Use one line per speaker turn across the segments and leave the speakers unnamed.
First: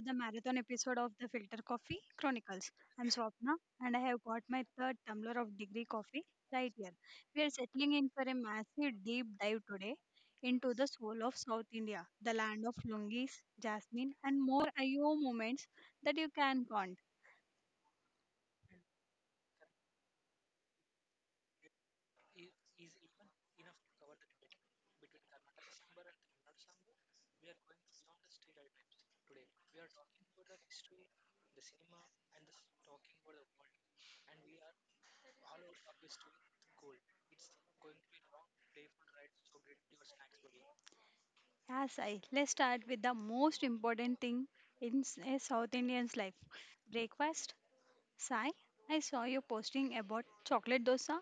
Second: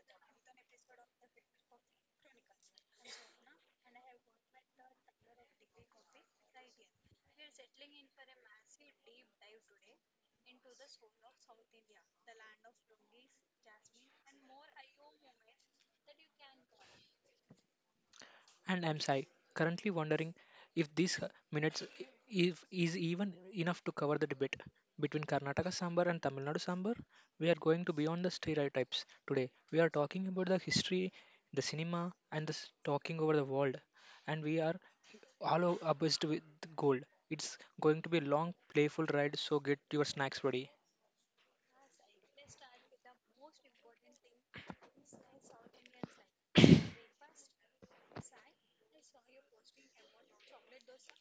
the marathon episode of the Filter Coffee Chronicles. I'm Swapna and I have got my third tumbler of degree coffee right here. We are settling in for a massive deep dive today into the soul of South India, the land of lungis, jasmine, and more IO moments that you can count.
I'm Sai, currently wondering if these if is even enough to cover the debate between Karnataka sambar and Tamil Nadu sambar. We are going to beyond the stereotypes today. We are talking about the history, the cinema, and talking over the world. And we are all obsessed with gold. It's going to be a long, playful ride. So get your snacks ready.
Yes, I. Let's start with the most important thing in a South Indian's life, breakfast. Sai, I saw you posting about chocolate dosa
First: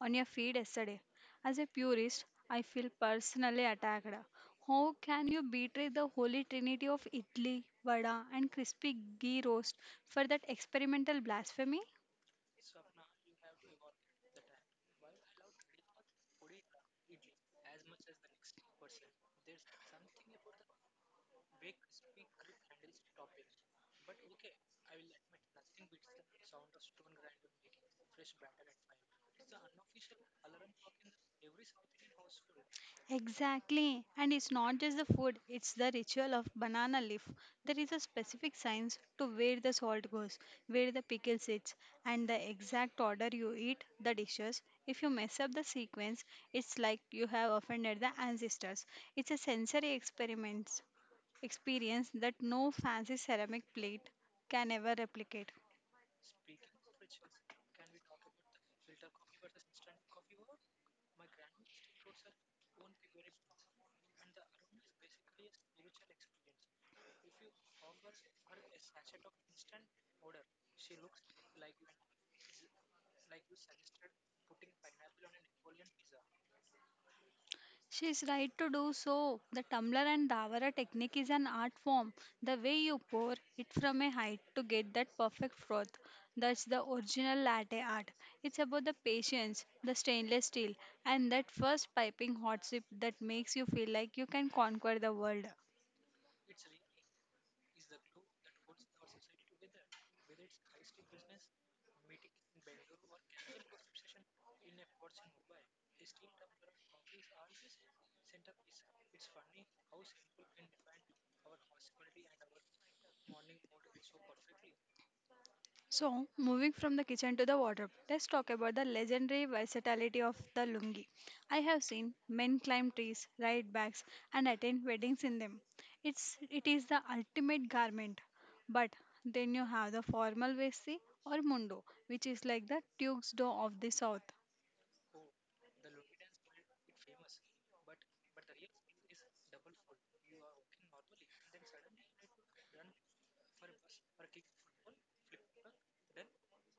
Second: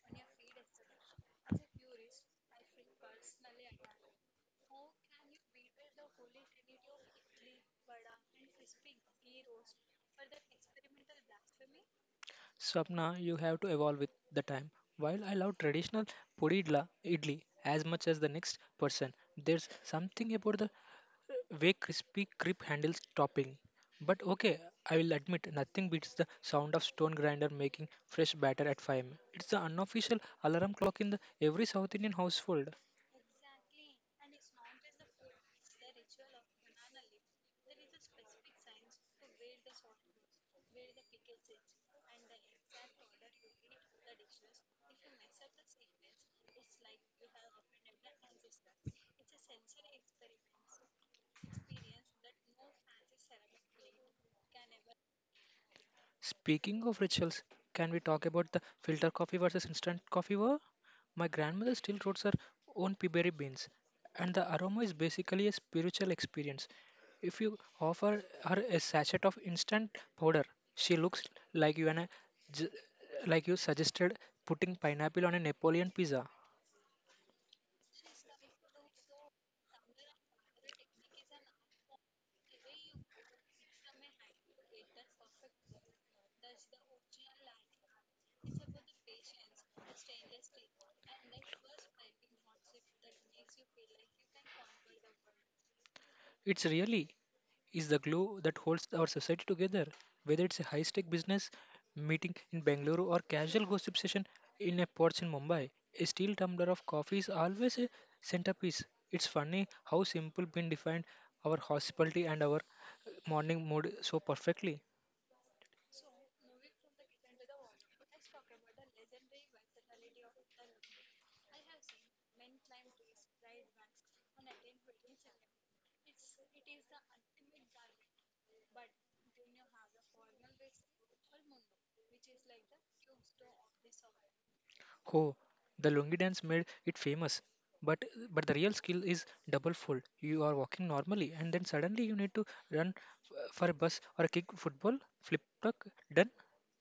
on your feed yesterday. As a purist, I feel personally attacked. How can you betray the holy trinity of idli, vada, and crispy ghee roast for that experimental blasphemy?
Swapna, you have to evolve with the time. While I love traditional idli as much as the next person, there's something about the way crispy grip handles topping. But okay, I will admit nothing beats the sound of stone grinder making fresh batter at 5 am. It's the unofficial alarm clock in the every South Indian household.
Exactly. And it's not just the food, it's the ritual of banana leaf. There is a specific science to where the salt goes, where the pickle sits, and the exact order you eat the dishes. If you mess up the sequence, it's like you have offended the ancestors. It's a sensory experiment experience that no fancy ceramic plate can ever replicate.
Speaking of rituals, can we talk about the filter coffee versus instant coffee war? My grandmother still roasts her own peaberry beans, and the aroma is basically a spiritual experience. If you offer her a sachet of instant powder, she looks like you and I, j- like you suggested putting pineapple on a Napoleon pizza.
She is right to do so. The tumbler and davara technique is an art form. The way you pour it from a height to get that perfect froth. That's the original latte art. It's about the patience, the stainless steel, and that first piping hot sip that makes you feel like you can conquer the world.
It's really is the glue that holds our society together, whether it's a high stake business meeting in Bangalore or casual gossip session in a porch in Mumbai. A steel tumbler of coffee is always a centerpiece. It's funny how simple been defined our hospitality and our morning mood so perfectly.
So, moving from the kitchen to the wardrobe, let's talk about the legendary versatility of the lungi. I have seen men climb trees, ride bikes, and attend weddings in them. It is the ultimate garment. But then you have the formal vesti or mundo, which is like the tuxedo of the south.
Oh, the lungi dance made it famous. But but the real skill is double fold. You are walking normally, and then suddenly you need to run for a bus or a kick football, flip tuck, done.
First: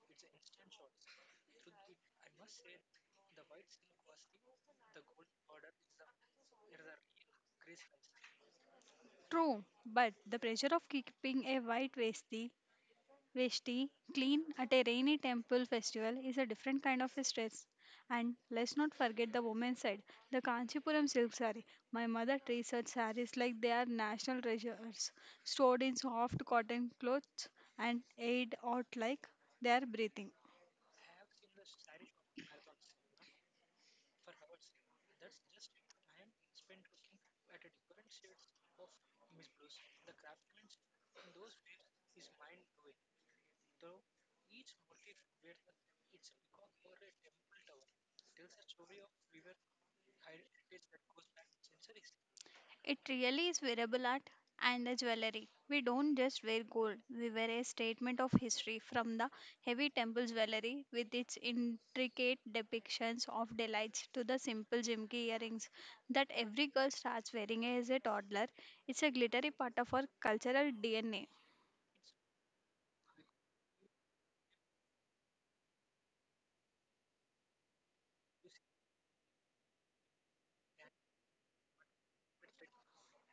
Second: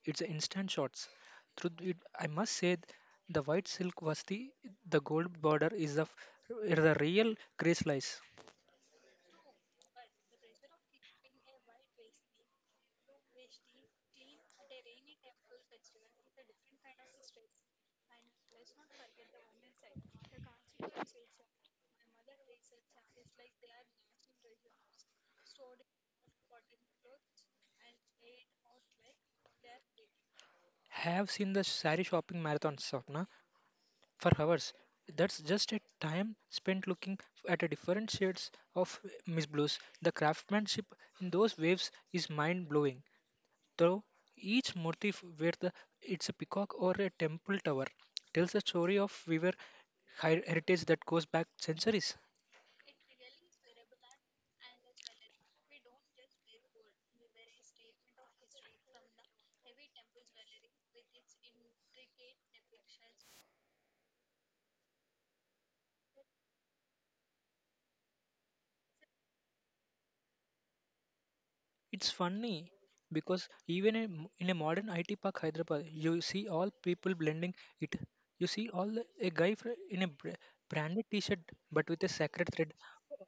It's a instant shots. Through it, I must say, the white silk was the gold border is the real grace lies.
True, but the pressure of keeping a white vesti Veshti, clean at a rainy temple festival is a different kind of stress. And let's not forget the women's side, the Kanchipuram silk saree. My mother treats such sarees like they are national treasures, stored in soft cotton clothes and aired out like they are breathing.
Have seen the sari shopping marathon, Sapna. For hours. That's just a time spent looking at a different shades of mist blues. The craftsmanship in those waves is mind blowing. Though each motif, whether it's a peacock or a temple tower, tells a story of weaver heritage that goes back centuries.
It really is wearable art and the jewelry. We don't just wear gold, we wear a statement of history from the heavy temple jewelry with its intricate depictions of delights to the simple jimki earrings that every girl starts wearing as a toddler. It's a glittery part of our cultural DNA.
It's funny because even in a modern IT park, Hyderabad, you see all people blending it. You see a guy in a branded T-shirt but with a sacred thread,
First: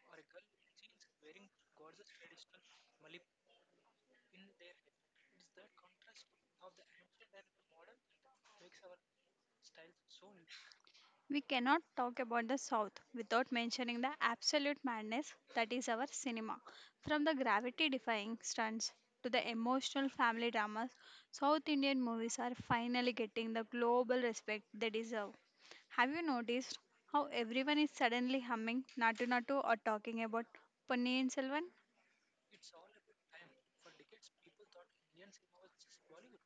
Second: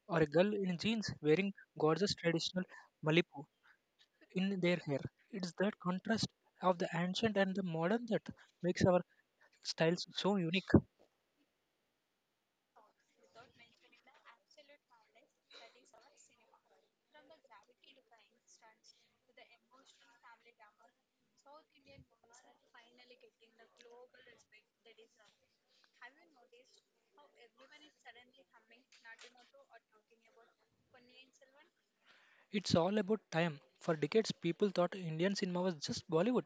or a girl in jeans wearing gorgeous traditional malipu in their hair. It's that contrast of the ancient and the modern that makes our styles so unique.
We cannot talk about the South without mentioning the absolute madness that is our cinema. From the gravity defying stunts to the emotional family dramas, South Indian movies are finally getting the global respect they deserve. Have you noticed how everyone is suddenly humming Natu Natu or talking about Ponniyin Selvan?
It's all about time. For decades, people thought Indian cinema was just Bollywood,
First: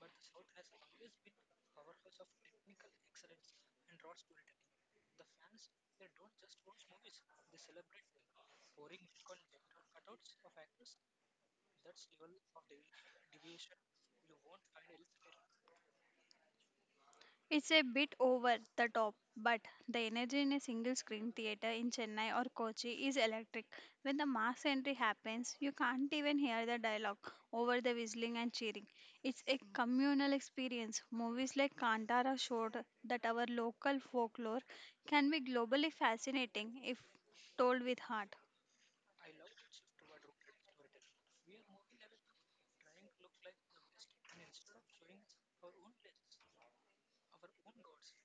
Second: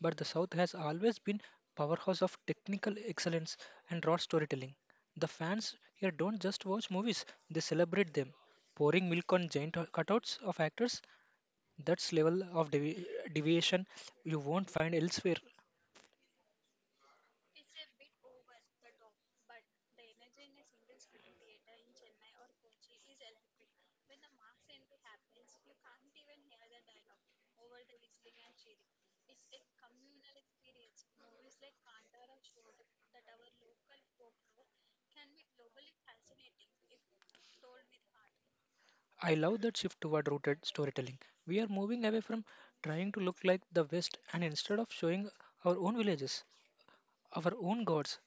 but the South has always been powerhouse of technical excellence and raw storytelling. The fans here don't just watch movies; they celebrate them, pouring milk on giant cutouts of actors. That's level of deviation you won't find elsewhere.
It's a bit over the top, but the energy in a single screen theatre in Chennai or Kochi is electric. When the mass entry happens, you can't even hear the dialogue over the whistling and cheering. It's a communal experience. Movies like Kantara showed that our local folklore can be globally fascinating if told with heart.
I love that shift toward rooted storytelling. We are moving away from trying to look like the West and instead of showing our own villages. Our own gods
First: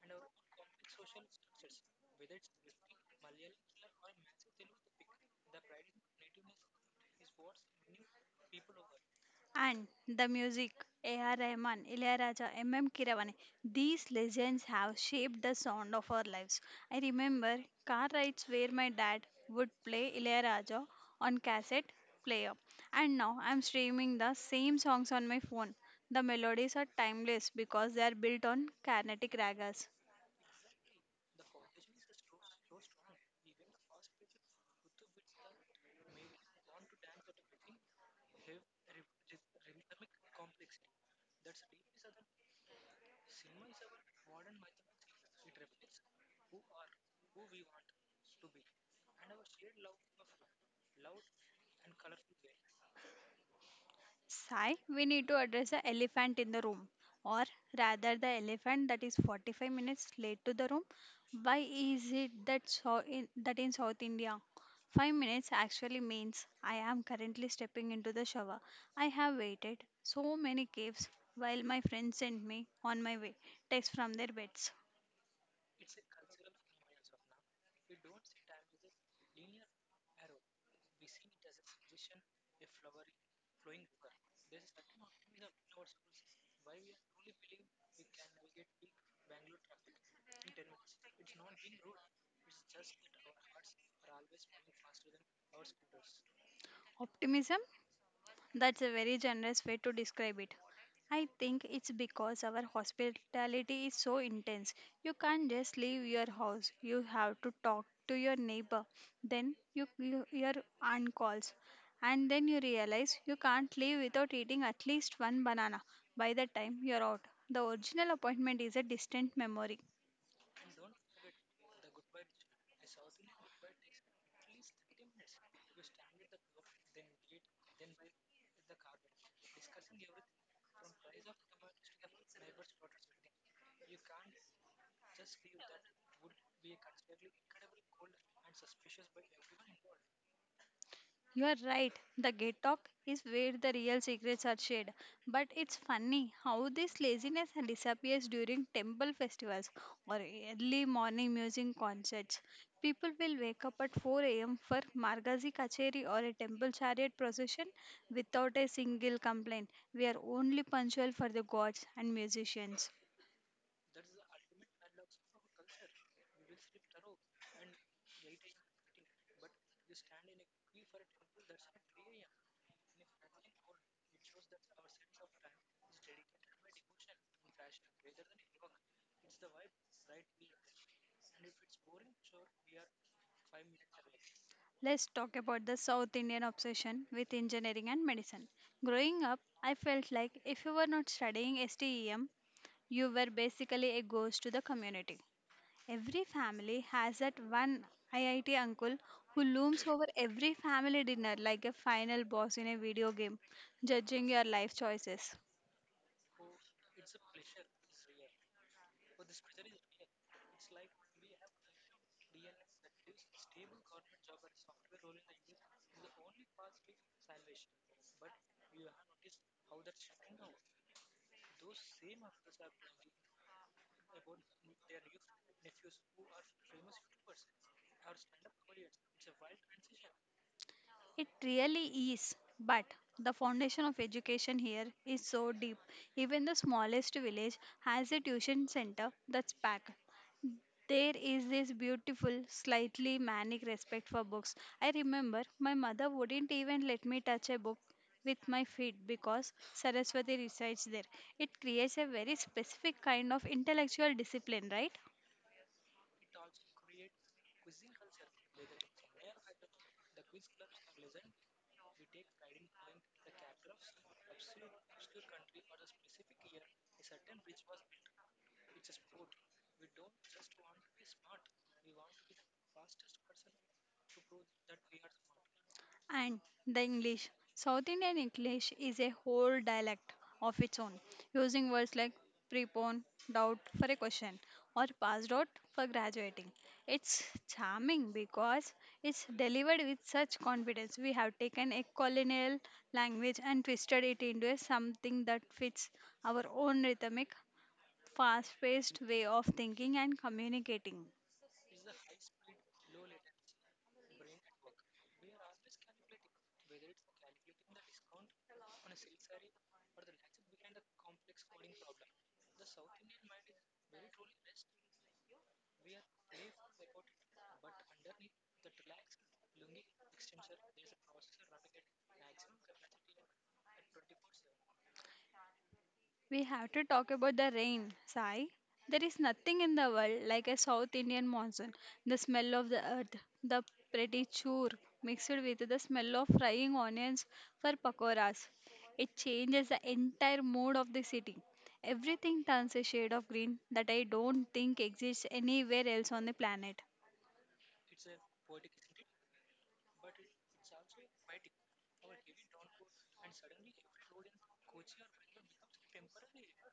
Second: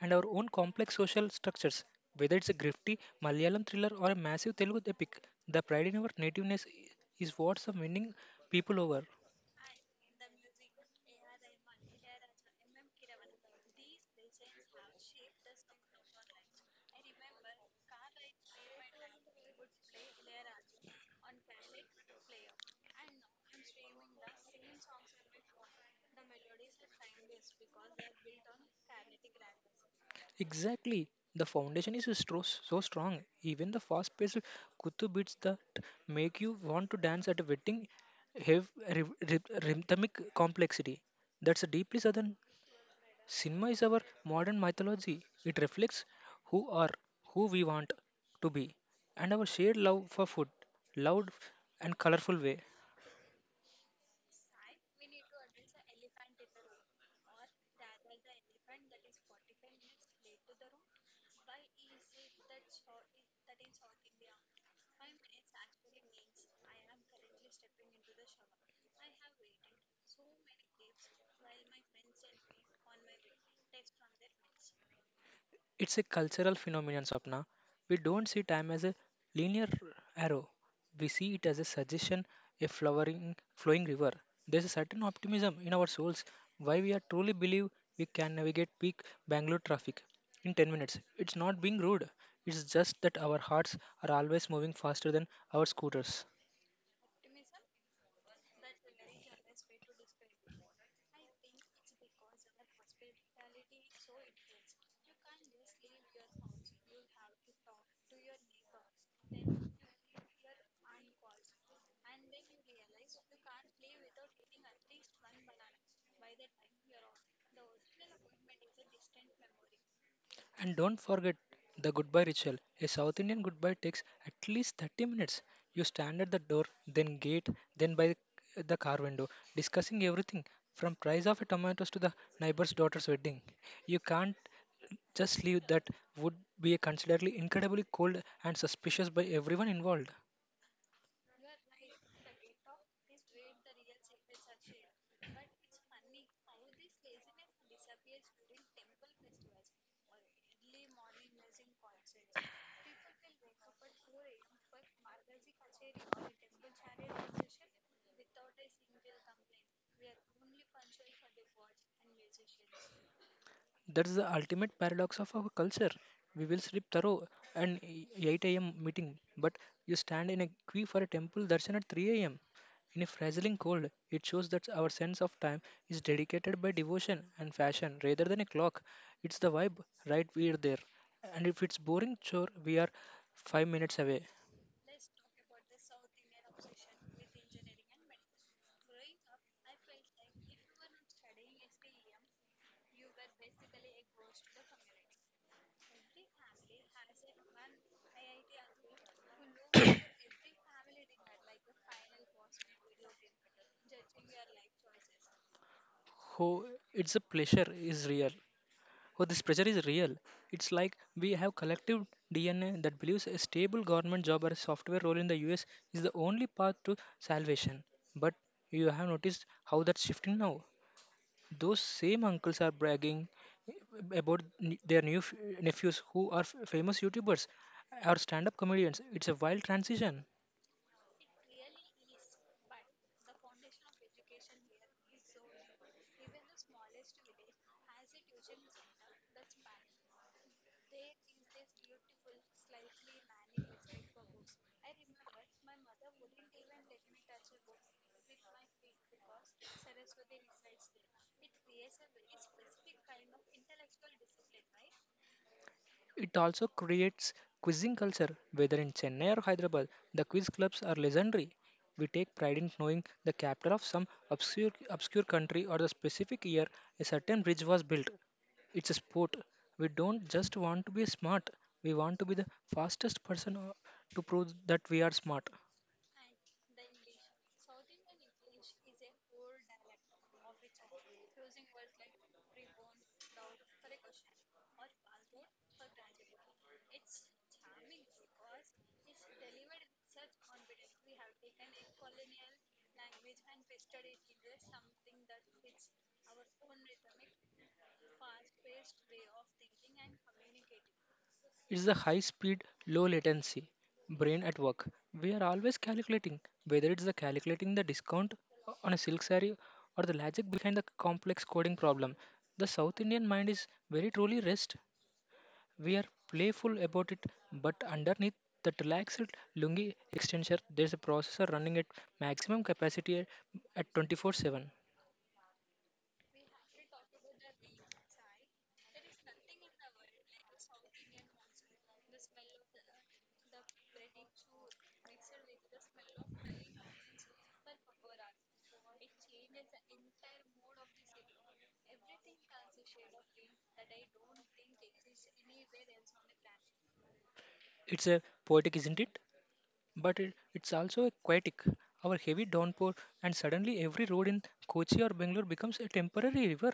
and our own complex social structures. Whether it's a grifty Malayalam thriller or a massive Telugu epic, the pride in our nativeness is what's the winning people over.
And the music, A.R. Rahman, Ilayaraja, M.M. Keeravani, these legends have shaped the sound of our lives. I remember car rides where my dad would play Ilayaraja on cassette player. And now I'm streaming the same songs on my phone. The melodies are timeless because they are built on Carnatic ragas.
Exactly. The foundation is so strong. Even the fast-paced kuttu beats that make you want to dance at a wedding have rhythmic complexity. That's a deeply southern. Cinema is our modern mythology. It reflects who are, who we want to be, and our shared love for food, loud and colorful way.
Sai, we need to address the elephant in the room, or rather, the elephant that is 45 minutes late to the room. Why is it that in South India, 5 minutes actually means I am currently stepping into the shower. I have waited so many caves while my friends sent me on my way text from their beds.
It's a cultural phenomenon, Swapna. We don't see time as a linear arrow. We see it as a suggestion, a flowering, flowing river. There's a certain optimism in our souls why we are truly believe we can navigate peak Bangalore traffic in 10 minutes. It's not being rude. It's just that our hearts are always moving faster than our scooters.
Optimism? That's a very generous way to describe it. I think it's because our hospitality is so intense. You can't just leave your house. You have to talk to your neighbor. Then your aunt calls. And then you realize you can't leave without eating at least one banana. By the time you're out, the original appointment is a distant memory.
And don't forget the goodbye ritual. A South Indian goodbye takes at least 30 minutes. You stand at the door, then gate, then by the car window, discussing everything from price of a tomatoes to the neighbor's daughter's wedding. You can't just leave that would be considered incredibly cold and suspicious by everyone involved.
You are right. The gate talk is where the real secrets are shared. But it's funny how this laziness disappears during temple festivals or early morning music concerts. People will wake up at 4 a.m. for Margazi Kacheri or a temple chariot procession without a single complaint. We are only punctual for the gods and musicians.
That's the ultimate paradox of our culture. We will sleep thorough an 8 a.m. meeting, but you stand in a queue for a temple darshan at 3 a.m. In a frazzling cold, it shows that our sense of time is dedicated by devotion and fashion rather than a clock. It's the vibe, right? We are there. And if it's boring, sure, we are 5 minutes away.
Let's talk about the South Indian obsession with engineering and medicine. Growing up, I felt like if you were not studying STEM, you were basically a ghost to the community. Every family has that one IIT uncle who looms over every family dinner like a final boss in a video game, judging your life choices.
Oh, it's a pleasure is real. Oh, this pressure is real. It's like we have collective DNA that believes a stable government job or a software role in the US is the only path to salvation. But you have noticed how that's shifting now. Those same uncles are bragging about their new nephews who are famous YouTubers or stand up comedians. It's a wild transition.
It really is, but the foundation of education here is so deep. Even the smallest village has a tuition center that's packed. There is this beautiful, slightly manic respect for books. I remember my mother wouldn't even let me touch a book with my feet because Saraswati resides there. It creates a very specific kind of intellectual discipline, right?
It also creates quizzing culture, whether in Chennai or Hyderabad. The quiz clubs are legendary. We take pride in knowing the capital of some obscure country or the specific year a certain bridge was built. It's a sport. We don't just want to be smart, we want to be the fastest person to prove that we are smart.
And the English. South Indian English is a whole dialect of its own, using words like prepon, doubt for a question, or passed out for graduating. It's charming because it's delivered with such confidence. We have taken a colonial language and twisted it into a something that fits our own rhythmic, fast paced way of thinking and communicating.
It's the high speed, low latency brain at work. We are always calculating, whether it's the calculating the discount on a silk saree or the logic behind the complex coding problem. The South Indian mind is very truly rest. We are playful about it, but underneath that relaxed lungi extensor, there's a processor running at maximum capacity at 24/7.
We have to talk about the rain, Sai. There is nothing in the world like a South Indian monsoon. The smell of the earth, the pretty chur mixed with the smell of frying onions for pakoras. It changes the entire mood of the city. Everything turns a shade of green that I don't think exists anywhere else on the planet.
It's a poetic, isn't it? But it's also aquatic. Our heavy downpour, and suddenly every road in Kochi or Bangalore becomes a temporary river.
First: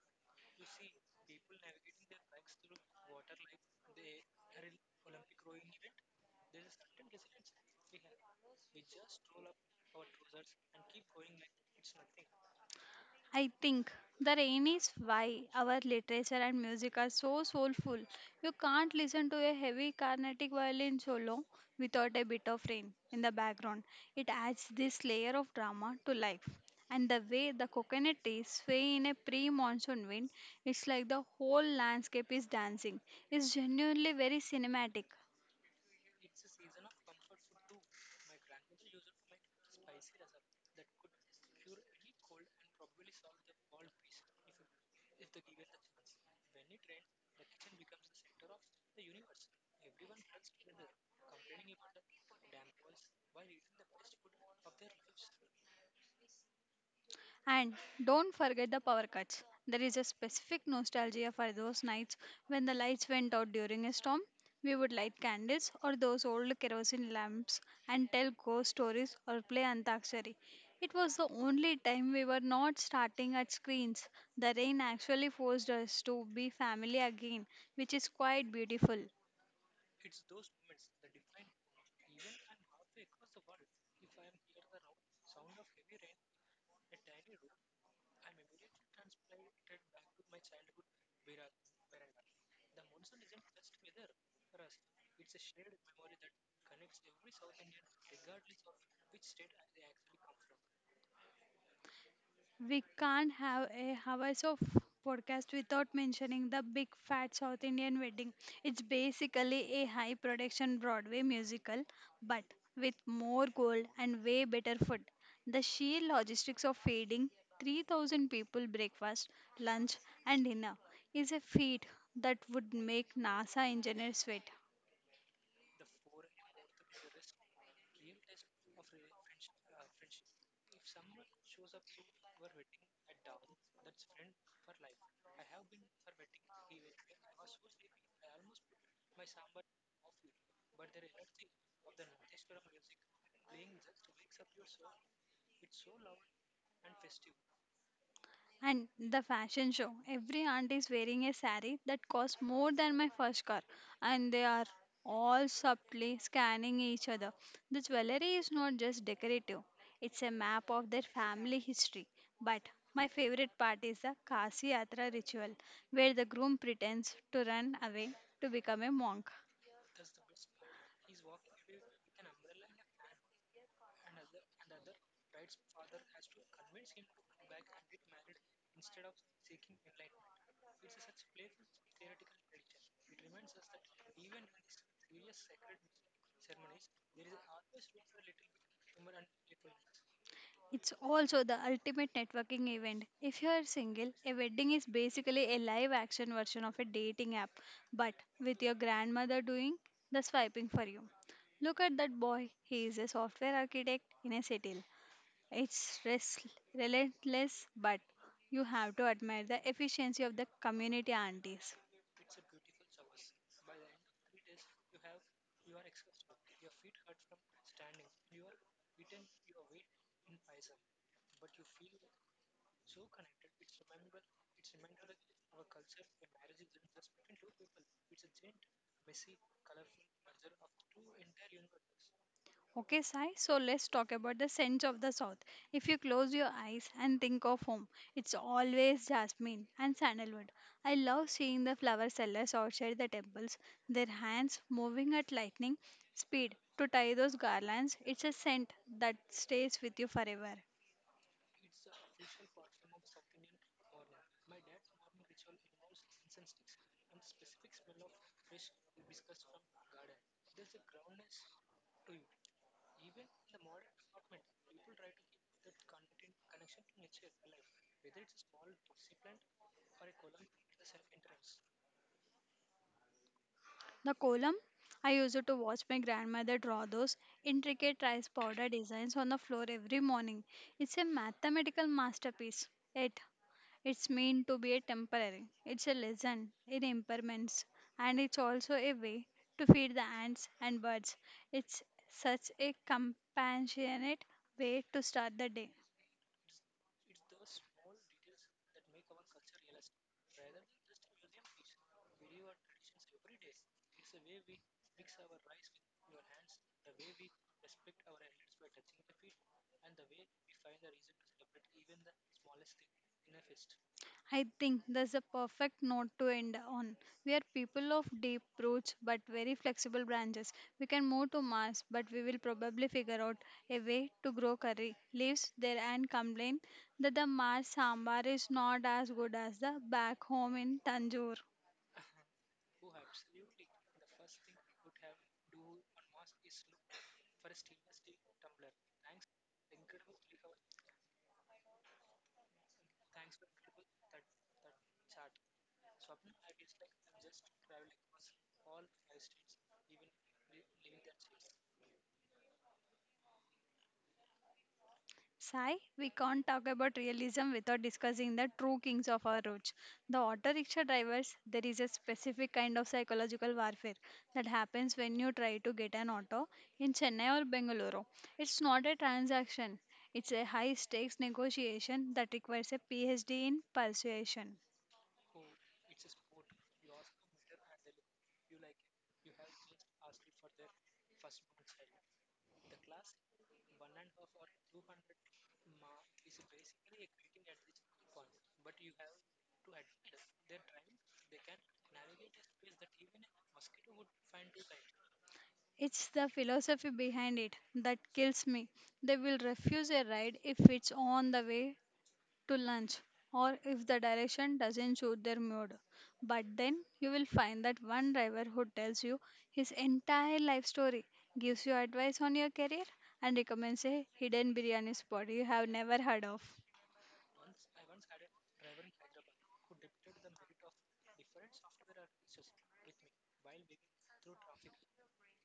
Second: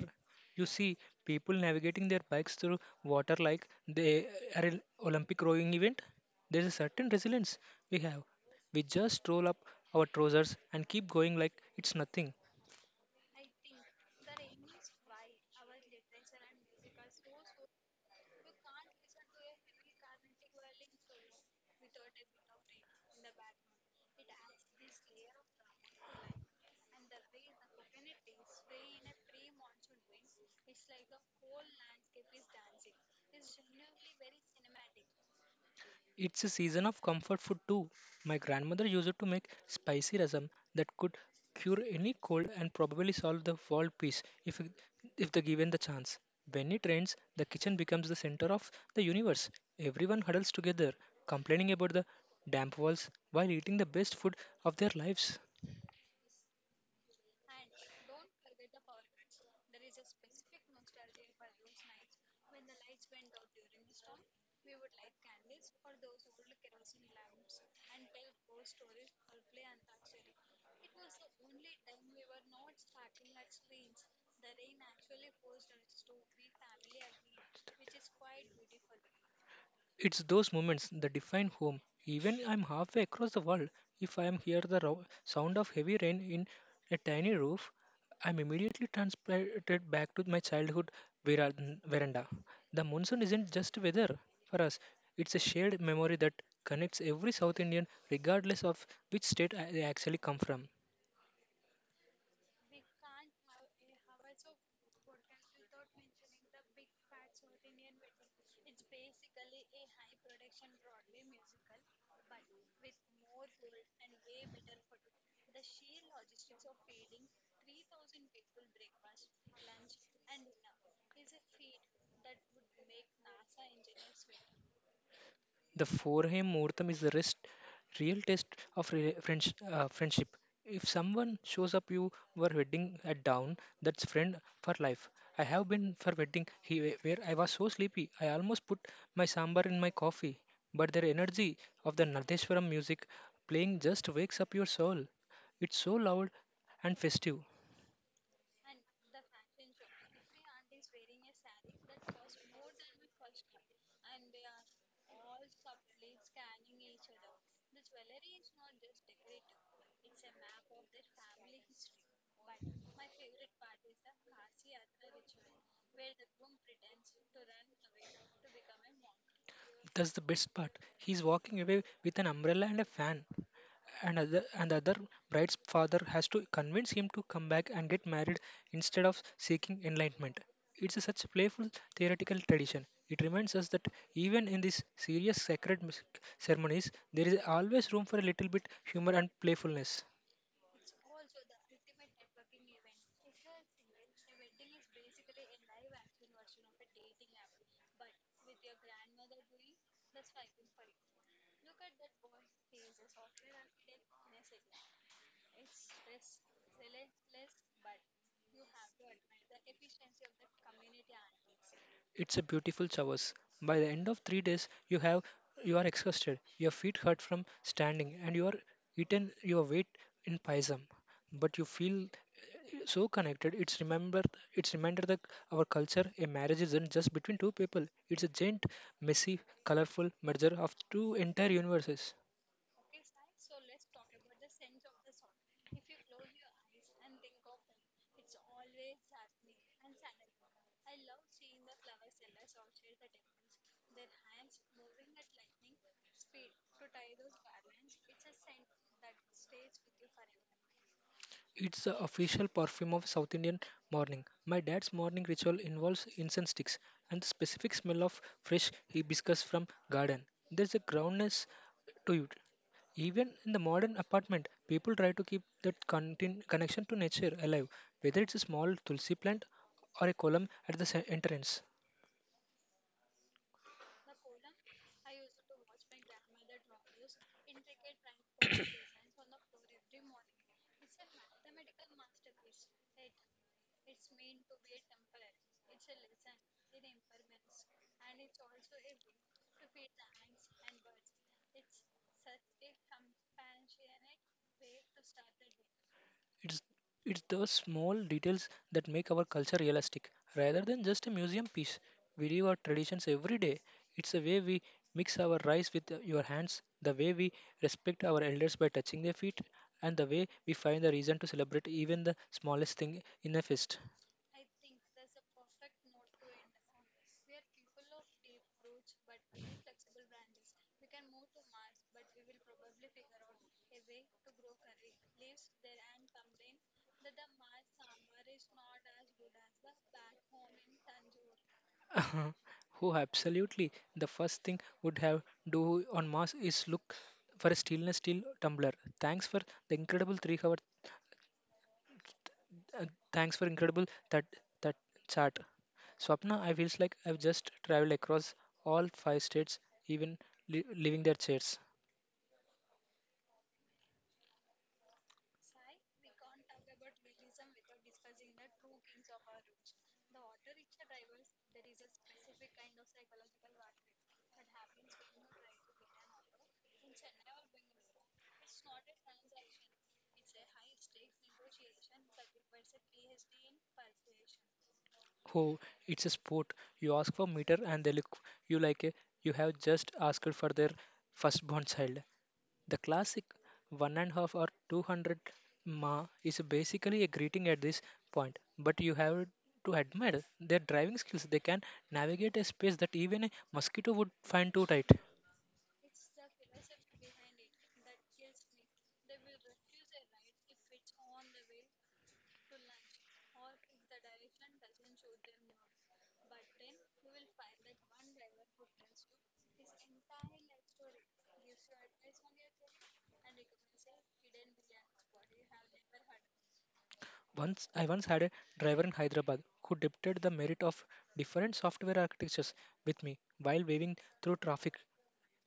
You see people navigating their bikes through water like they are an Olympic rowing event. There's a certain resilience we have. We just roll up our trousers and keep going like it's nothing.
I think the rain is why our literature and music are so soulful. You can't listen to a heavy Carnatic violin solo without a bit of rain in the background. It adds this layer of drama to life. And the way the coconut trees sway in a pre monsoon wind, it's like the whole landscape is dancing. It's genuinely very cinematic.
It's a season of comfort food too. My grandmother used to make spicy rasam that could cure any cold and probably solve the world peace if the given the chance. When it rains, the kitchen becomes the center of the universe. Everyone huddles together, complaining about the damp walls while eating the best food of their lives.
And don't forget the power cuts. There is a specific nostalgia for those nights when the lights went out during a storm. We would light candles or those old kerosene lamps and tell ghost stories or play Antakshari. It was the only time we were not starting at screens. The rain actually forced us to be family again, which is quite beautiful.
It's those moments that define home. Even I'm halfway across the world, if I am hear the sound of heavy rain in a tiny roof, I'm immediately transported back to my childhood vera- veranda. The monsoon isn't just weather for us; it's a shared memory that connects every South Indian, regardless of which state they actually come from.
We can't have a hours of podcast without mentioning the big fat South Indian wedding. It's basically a high production Broadway musical, but with more gold and way better food. The sheer logistics of feeding 3,000 people breakfast, lunch, and dinner is a feat that would make NASA engineers sweat.
The forehead muhurtam is the real test of friendship. If someone shows up you were wedding at down, that's friend for life. I have been for wedding he, where I was so sleepy I almost put my sambar in my coffee. But their energy of the Nardeshwaram music playing just wakes up your soul. It's so loud and festive.
And the fashion show. Every aunt is wearing a saree that costs more than my first car, and they are all subtly scanning each other. The jewelry is not just decorative, it's a map of their family history. But my favorite part is the Kasi Yatra ritual, where the groom pretends to run away to become a monk.
That's the best part. He's walking away with an umbrella and a fan. And the other bride's father has to convince him to come back and get married instead of seeking enlightenment. It's a such playful theoretical tradition. It reminds us that even in these serious sacred ceremonies, there is always room for a little bit humor and playfulness.
It's also the ultimate networking event. If you are single, a wedding is basically a live action version of a dating app, but with your grandmother doing the swiping for you. Look at that boy. He is a software architect in a settle. It's relentless, but you have to admire the efficiency of the community aunties.
It's a beautiful showers. By the end of 3 days, you are exhausted, your feet hurt from standing, and you are eaten your weight in paisam. But you feel so connected. It's reminder that our culture, a marriage isn't just between two people. It's a giant, messy, colorful merger of two entire universes.
Okay, Sai, so let's talk about the scents of the south. If you close your eyes and think of home, it's always jasmine and sandalwood. I love seeing the flower sellers outside the temples, their hands moving at lightning speed to tie those garlands. It's a scent that stays with you forever.
It's the official perfume of South Indian morning. My dad's morning ritual involves incense sticks and the specific smell of fresh hibiscus from garden. There's a groundness to it. Even in the modern apartment, people try to keep that connection to nature alive, whether it's a small tulsi plant or a column at the entrance.
The kolam, I used to watch my grandmother draw those intricate rice powder designs on the floor every morning. It's a mathematical masterpiece. Yet, it's meant to be a temporary. It's a lesson in impermanence, and it's also a way to feed the ants and birds. It's such a compassionate way to start the day.
It's it's those small details that make our culture realistic, rather than just a museum piece. We live our traditions every day. It's the way we mix our rice with your hands, the way we respect our elders by touching their feet, and the way we find the reason to celebrate even the smallest thing in a feast.
I think that's a perfect note to end on. We are people of deep roots but very flexible branches. We can move to Mars, but we will probably figure out a way to grow curry leaves there and complain that the Mars sambar is not as good as the back home in Tanjore.
Who absolutely the first thing would have do on Mars is look for a stainless steel tumbler. Thanks for the incredible 3-hour Uh, thanks for incredible that that chat. Swapna, I feels like I've just traveled across all 5 states, even leaving their chairs.
Sai, we can't talk about realism without discussing the true kings of our roads. The auto rickshaw drivers, there is a specific kind of psychological warfare that happens when you try to get an auto in Chennai or Bengaluru. It's not a transaction, it's a high stakes negotiation that requires a PhD in persuasion.
Oh, it's a sport. You ask for meter and they look you like a, you have just asked for their firstborn child. The classic one and a half or 200 ma is basically a greeting at this point, but you have to admire their driving skills. They can navigate a space that even a mosquito would find too tight.
It's the philosophy behind it that kills me. They will refuse a ride if it's on the way to lunch or if the direction doesn't suit their mood. But then you will find that one driver who tells you his entire life story, gives you advice on your career, and recommends a hidden biryani spot you have never heard of.
Once I once had a driver in Hyderabad who debated the merit of different software architectures with me while waving through traffic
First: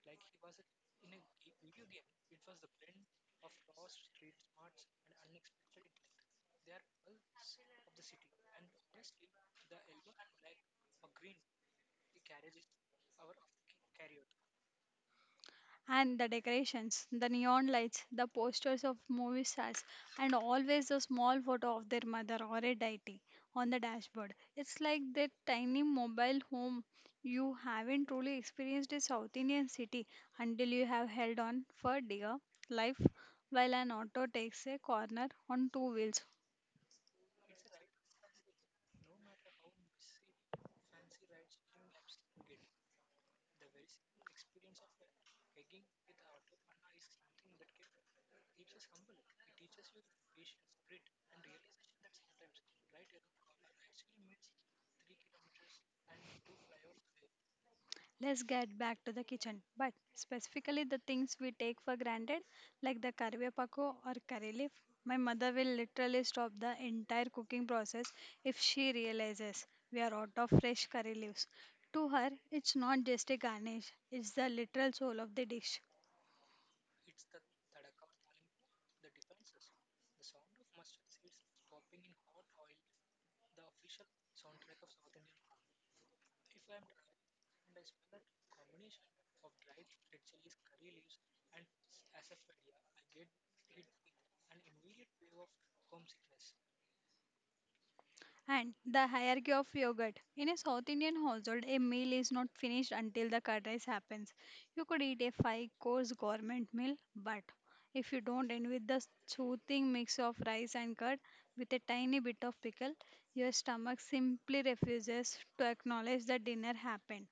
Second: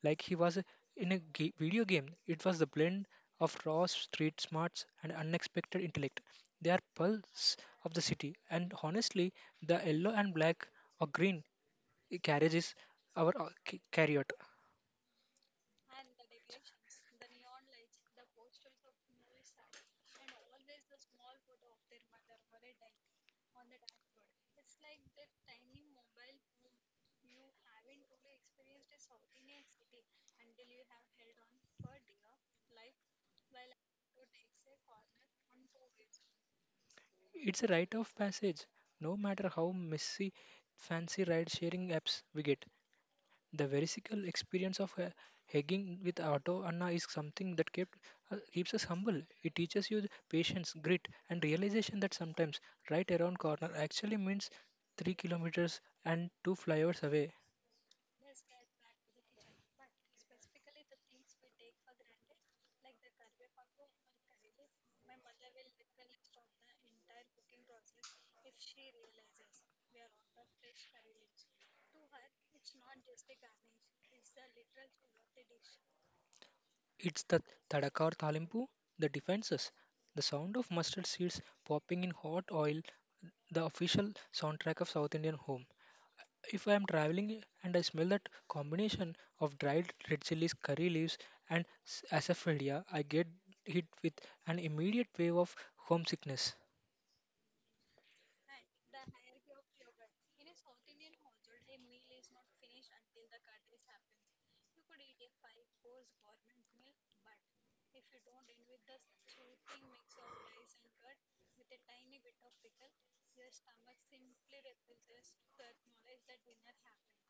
like he was in a video game. It was the blend of raw street smarts and unexpected intellect. They are pulse of the city, and honestly, the yellow and black or green carriages our carryout.
And the decorations, the neon lights, the posters of movie stars, and always a small photo of their mother or a deity on the dashboard. It's like that tiny mobile home. You haven't truly experienced a South Indian city until you have held on for dear life while an auto takes a corner on two wheels.
It's a rite of passage, no matter how messy fancy ride sharing apps we get. The vericycle experience of hiking with Otto Anna is something that keeps us humble. It teaches you patience, grit, and realization that sometimes right around corner actually means 3 kilometers and two flyovers away.
Let's get back to the kitchen, but specifically the things we take for granted, like the karvepako or curry leaf. My mother will literally stop the entire cooking process if she realizes we are out of fresh curry leaves. To her, it's not just a garnish, it's the literal soul of the dish.
It's the Tadakar Talimpu that defines us. The sound of mustard seeds popping in hot oil, the official soundtrack of South Indian home. If I am traveling and I smell that combination of dried red chilies, curry leaves, and asafoetida, I get hit with an immediate wave of homesickness.
And the hierarchy of yogurt. In a South Indian household, a meal is not finished until the curd rice happens. You could eat a five course government meal, but if you don't end with the soothing mix of rice and curd with a tiny bit of pickle, your stomach simply refuses to acknowledge that dinner happened.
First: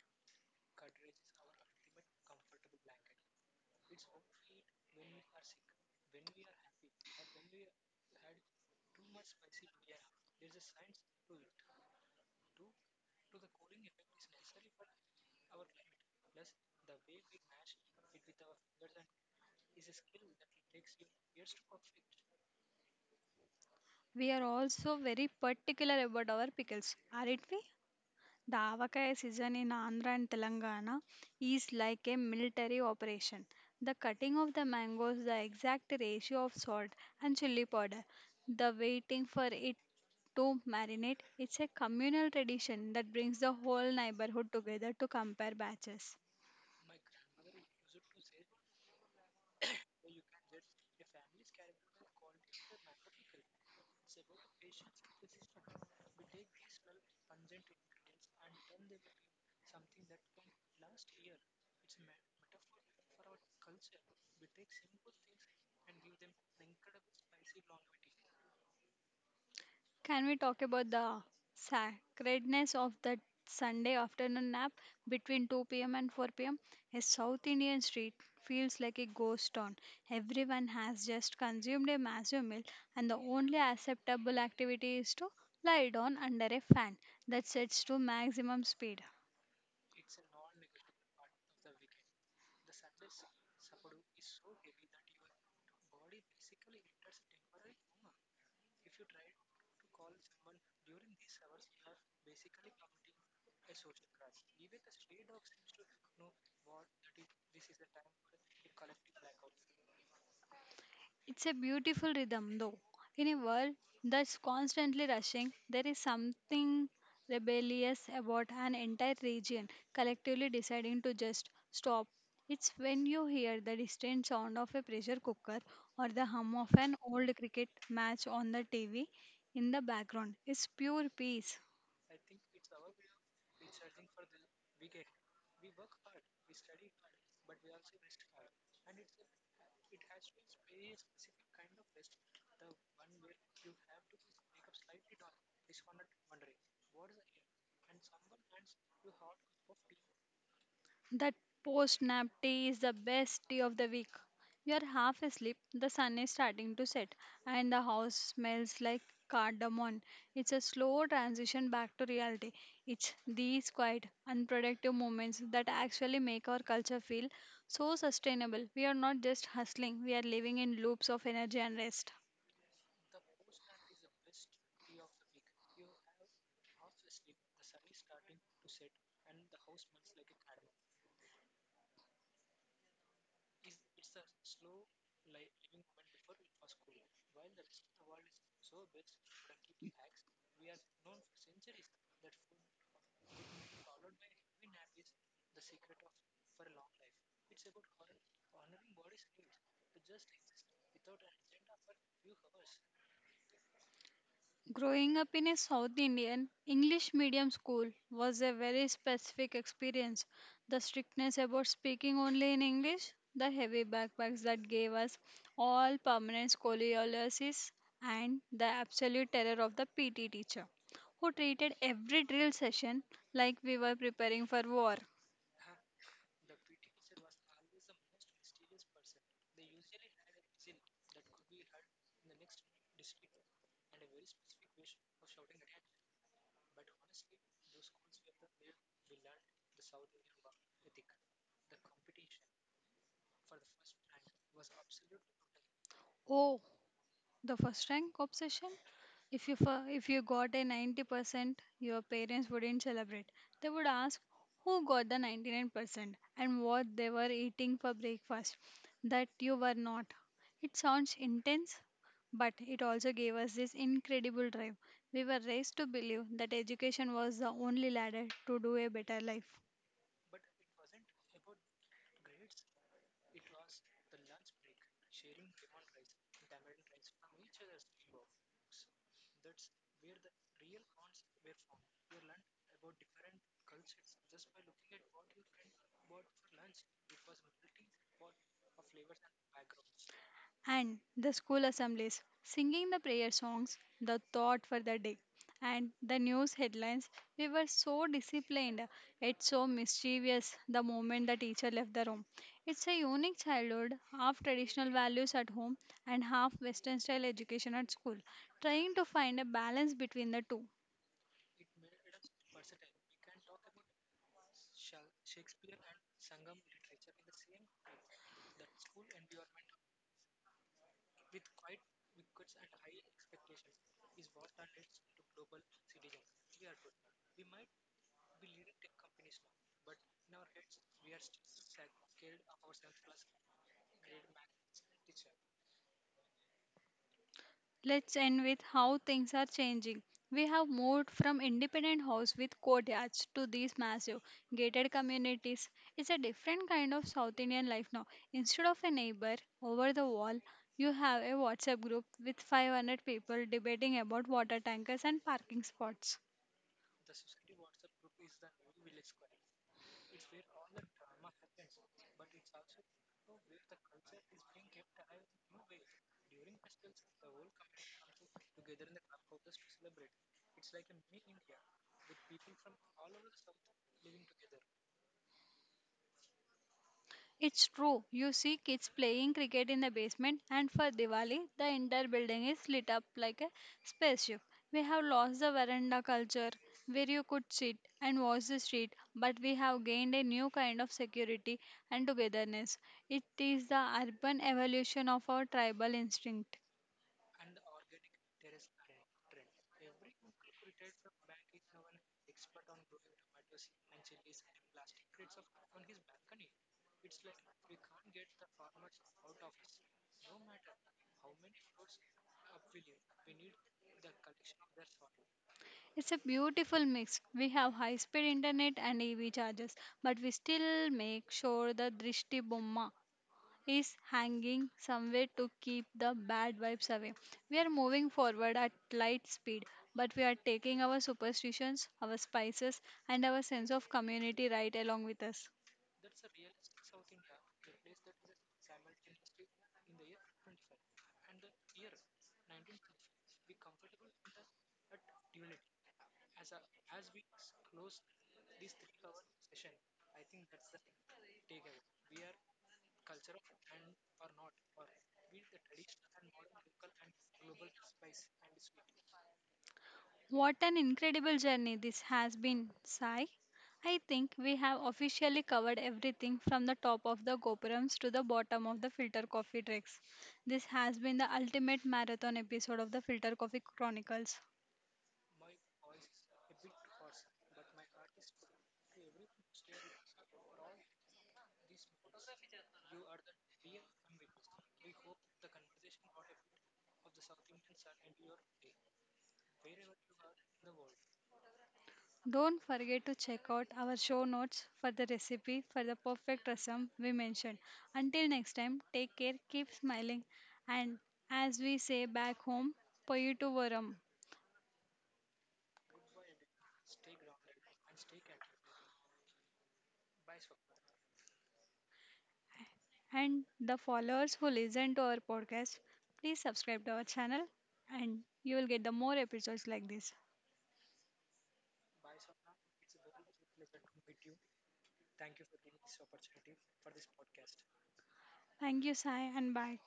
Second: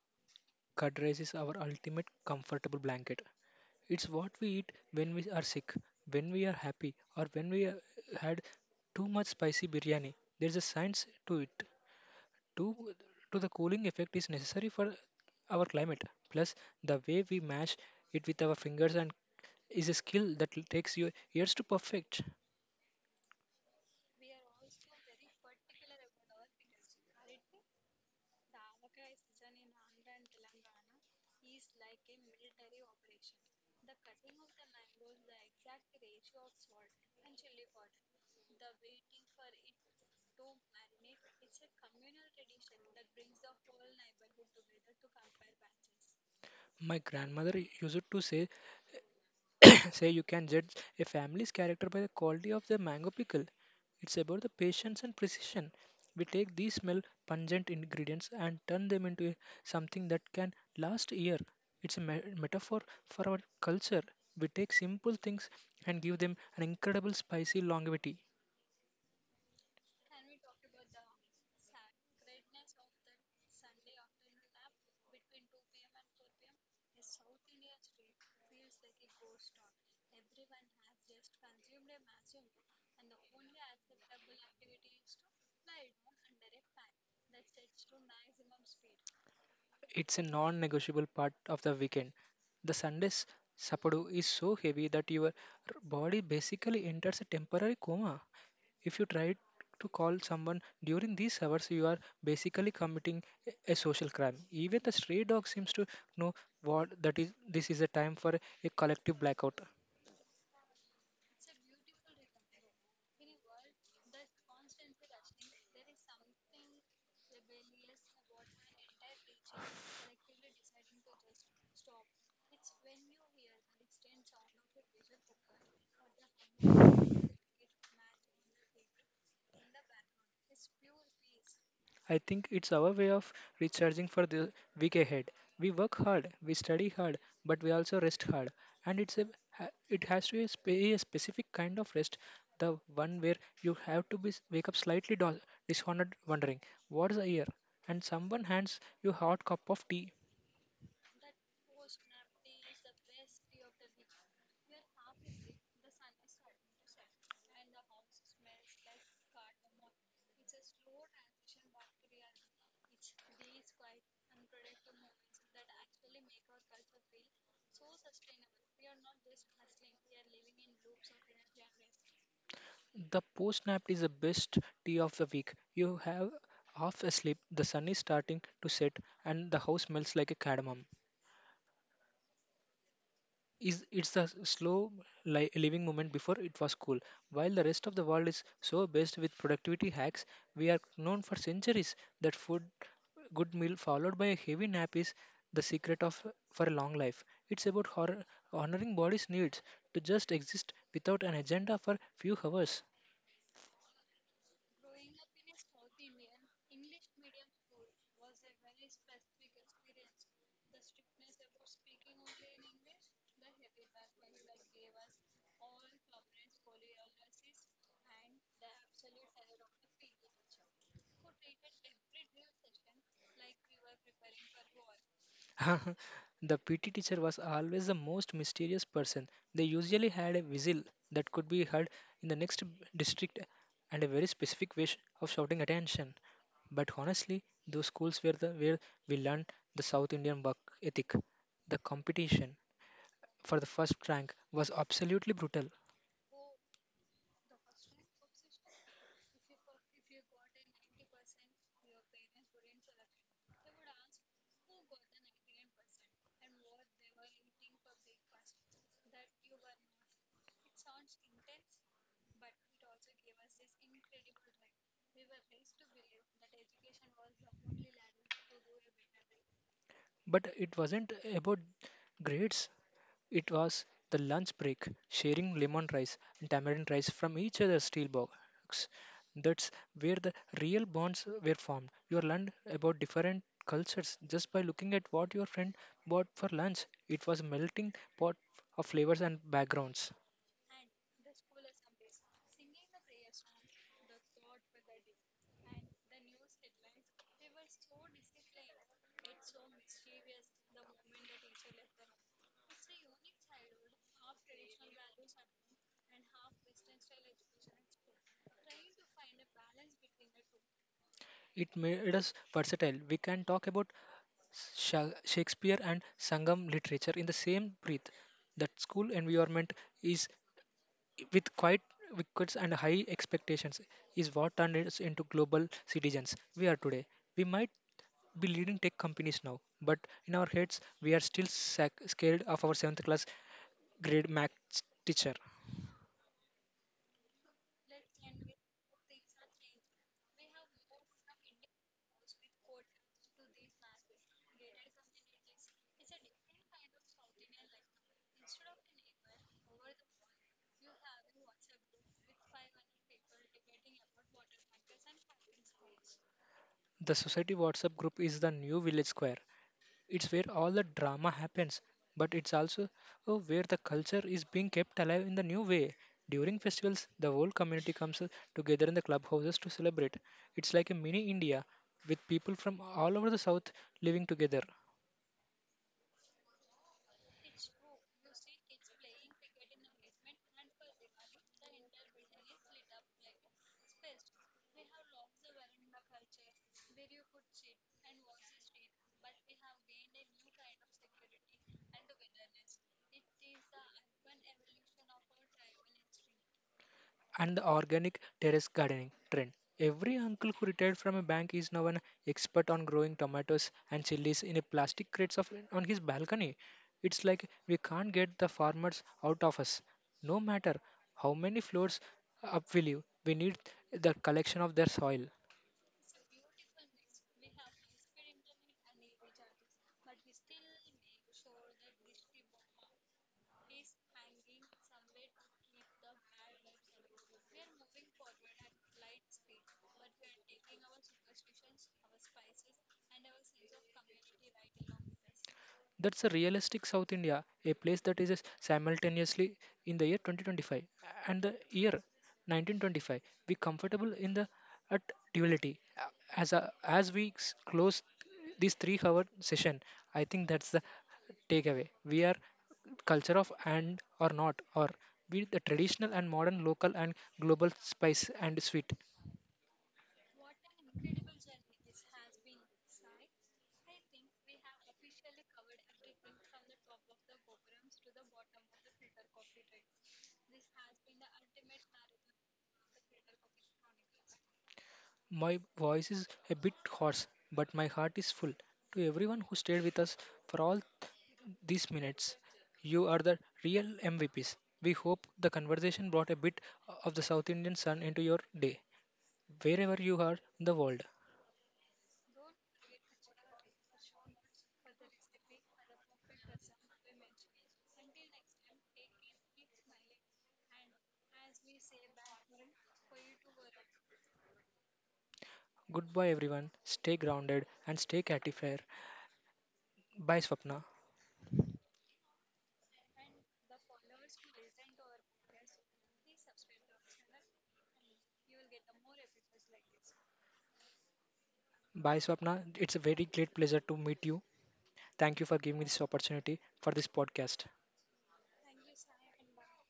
Curd rice is our ultimate comfortable blanket. It's what we eat when we are sick, when we are happy, or when we had too much spicy biryani. There's a science to it. to to the cooling effect is necessary for our climate. Plus, the way we mash it with our fingers and is a skill that takes you years to perfect.
We are also very particular about our pickles, aren't we? The Avakai season in Andhra and Telangana is like a military operation. The cutting of the mangoes, the exact ratio of salt and chili powder, the waiting for it to marinate, it's a communal tradition that brings the whole neighborhood together to compare batches.
My grandmother used to say Say you can judge a family's character by the quality of their mango pickle. It's about the patience and precision. We take these smell pungent ingredients and turn them into something that can last a year. It's a metaphor for our culture. We take simple things and give them an incredible spicy longevity.
Can we talk about the sacredness of the Sunday afternoon nap between 2 pm and 4 pm? A South Indian street feels like a ghost town. Everyone has just consumed a massive meal, and the only acceptable activity is to lie down under a fan that sets to maximum speed.
It's a non negotiable part of the weekend. The Sunday's sapadu is so heavy that your body basically enters a temporary coma. If you try to call someone during these hours, you are basically committing a social crime. Even the stray dog seems to know what that is. This is a time for a collective blackout.
It's a beautiful rhythm, though. In a world that's constantly rushing, there is something rebellious about an entire region collectively deciding to just stop. It's when you hear the distant sound of a pressure cooker or the hum of an old cricket match on the TV in the background. It's pure peace.
I think it's our way of recharging for the week ahead. We work hard, we study hard, but we also rest hard. And it's it has to be a specific kind of rest, the one where you have to be wake up slightly dishonored, wondering what's the year, and someone hands you hot cup of tea.
That post nap tea is the best tea of the week. You are half asleep, the sun is starting to set, and the house smells like cardamom. It's a slow transition back to reality. It's these quiet, unproductive moments that actually make our culture feel so sustainable. We are not just hustling, we are living in loops of energy and rest.
The post nap is the best tea of the week. You have half asleep, the sun is starting to set, and the house smells like a cardamom. Is it's a slow living moment before it was cool. While the rest of the world is so based with productivity hacks, we are known for centuries that food, good meal followed by a heavy nap is the secret of for a long life. It's about honoring body's needs to just exist without an agenda for few hours.
Growing up in a South Indian English medium school was a very specific experience. The strictness about speaking only in English, the heavy backpacks that gave us all permanent scoliosis, and the absolute terror of the PT teacher, who treated every drill session like we were preparing for war.
The PT teacher was always the most mysterious person. They usually had a whistle that could be heard in the next district and a very specific wish of shouting attention. But honestly, those schools were the where we learned the South Indian work ethic. The competition for the first rank was absolutely brutal,
Oh, the first rank obsession, if you got a 90%, your parents wouldn't celebrate. They would ask who got the 99% and what they were eating for breakfast that you were not. It sounds intense, but it also gave us this incredible drive. We were raised to believe that education was the only ladder to do a better life.
but it wasn't about grades. It was the lunch break, sharing lemon rice and tamarind rice from each other's steel box. That's where the real bonds were formed. You learned about different cultures just by looking at what your friend bought for lunch. It was a melting pot of flavors and backgrounds.
And the school assemblies, singing the prayer songs, the thought for the day, and the news headlines. We were so disciplined, it's so mischievous the moment the teacher left the room. It's a unique childhood, half traditional values at home and half Western style education at school, trying to find a balance between the two.
It made us versatile. We can talk about Shakespeare and Sangam literature in the same breath. That school environment is with quiet wickets and high expectations is what turned us into global citizens we are today. We might be leading tech companies now, but in our heads, we are still scared of our 7th class grade math teacher.
Let's end with how things are changing. We have moved from independent house with courtyards to these massive gated communities. It's a different kind of South Indian life now. Instead of a neighbor over the wall, you have a WhatsApp group with 500 people debating about water tankers and parking spots.
The society WhatsApp group is the new village square. It's where all the drama happens, but it's also where the culture is being kept alive in the new way. During festivals, the whole community comes together in the clubhouses to celebrate. It's like a mini India with people from all over the south living together.
It's true. You see kids playing cricket in the basement, and for Diwali, the entire building is lit up like a spaceship. We have lost the veranda culture where you could sit and watch the street, but we have gained a new kind of security and togetherness. It is the urban evolution of our tribal instinct.
And the organic terrace gardening trend. Every uncle who retired from a bank is now an expert on growing tomatoes and chilies in a plastic crates of, on his balcony. It's like we can't get the farmers out of us. No matter how many floors up we live, we need the collection of their soil.
It's a beautiful mix. We have high speed internet and EV chargers, but we still make sure the Drishti Bomma is hanging somewhere to keep the bad vibes away. We are moving forward at light speed, but we are taking our superstitions, our spices, and our sense of community right along with us.
That's a realistic South India, a place that is simultaneously in the year 2025 and the year 1925. We comfortable in the at duality. As as we close this three-hour session, I think that's the takeaway. We are culture of and or not or be the traditional and modern local and global spice and sweet
What an incredible journey this has been, Sai. I think we have officially covered everything from the top of the Gopurams to the bottom of the filter coffee tricks. This has been the ultimate marathon episode of the Filter Coffee Chronicles.
my voice is a bit hoarse but my heart is full to everyone who stayed with us for all these minutes. You are the real MVPs. We hope the conversation brought a bit of the South Indian sun into your day, wherever you are in the world.
Don't forget to check out our show notes for the recipe for the perfect rasam we mentioned. Until next time, take care, keep smiling, and as we say back home, Poyutu Varam.
Goodbye, everyone. Stay grounded and stay catty fair. Bye, Swapna.
And the followers who listen to our podcast, please subscribe to our channel and you will get the more episodes like this.
Bye, Swapna. It's a very great pleasure to meet you. Thank you for giving me this opportunity for this podcast.
Thank you, Sai, and bye.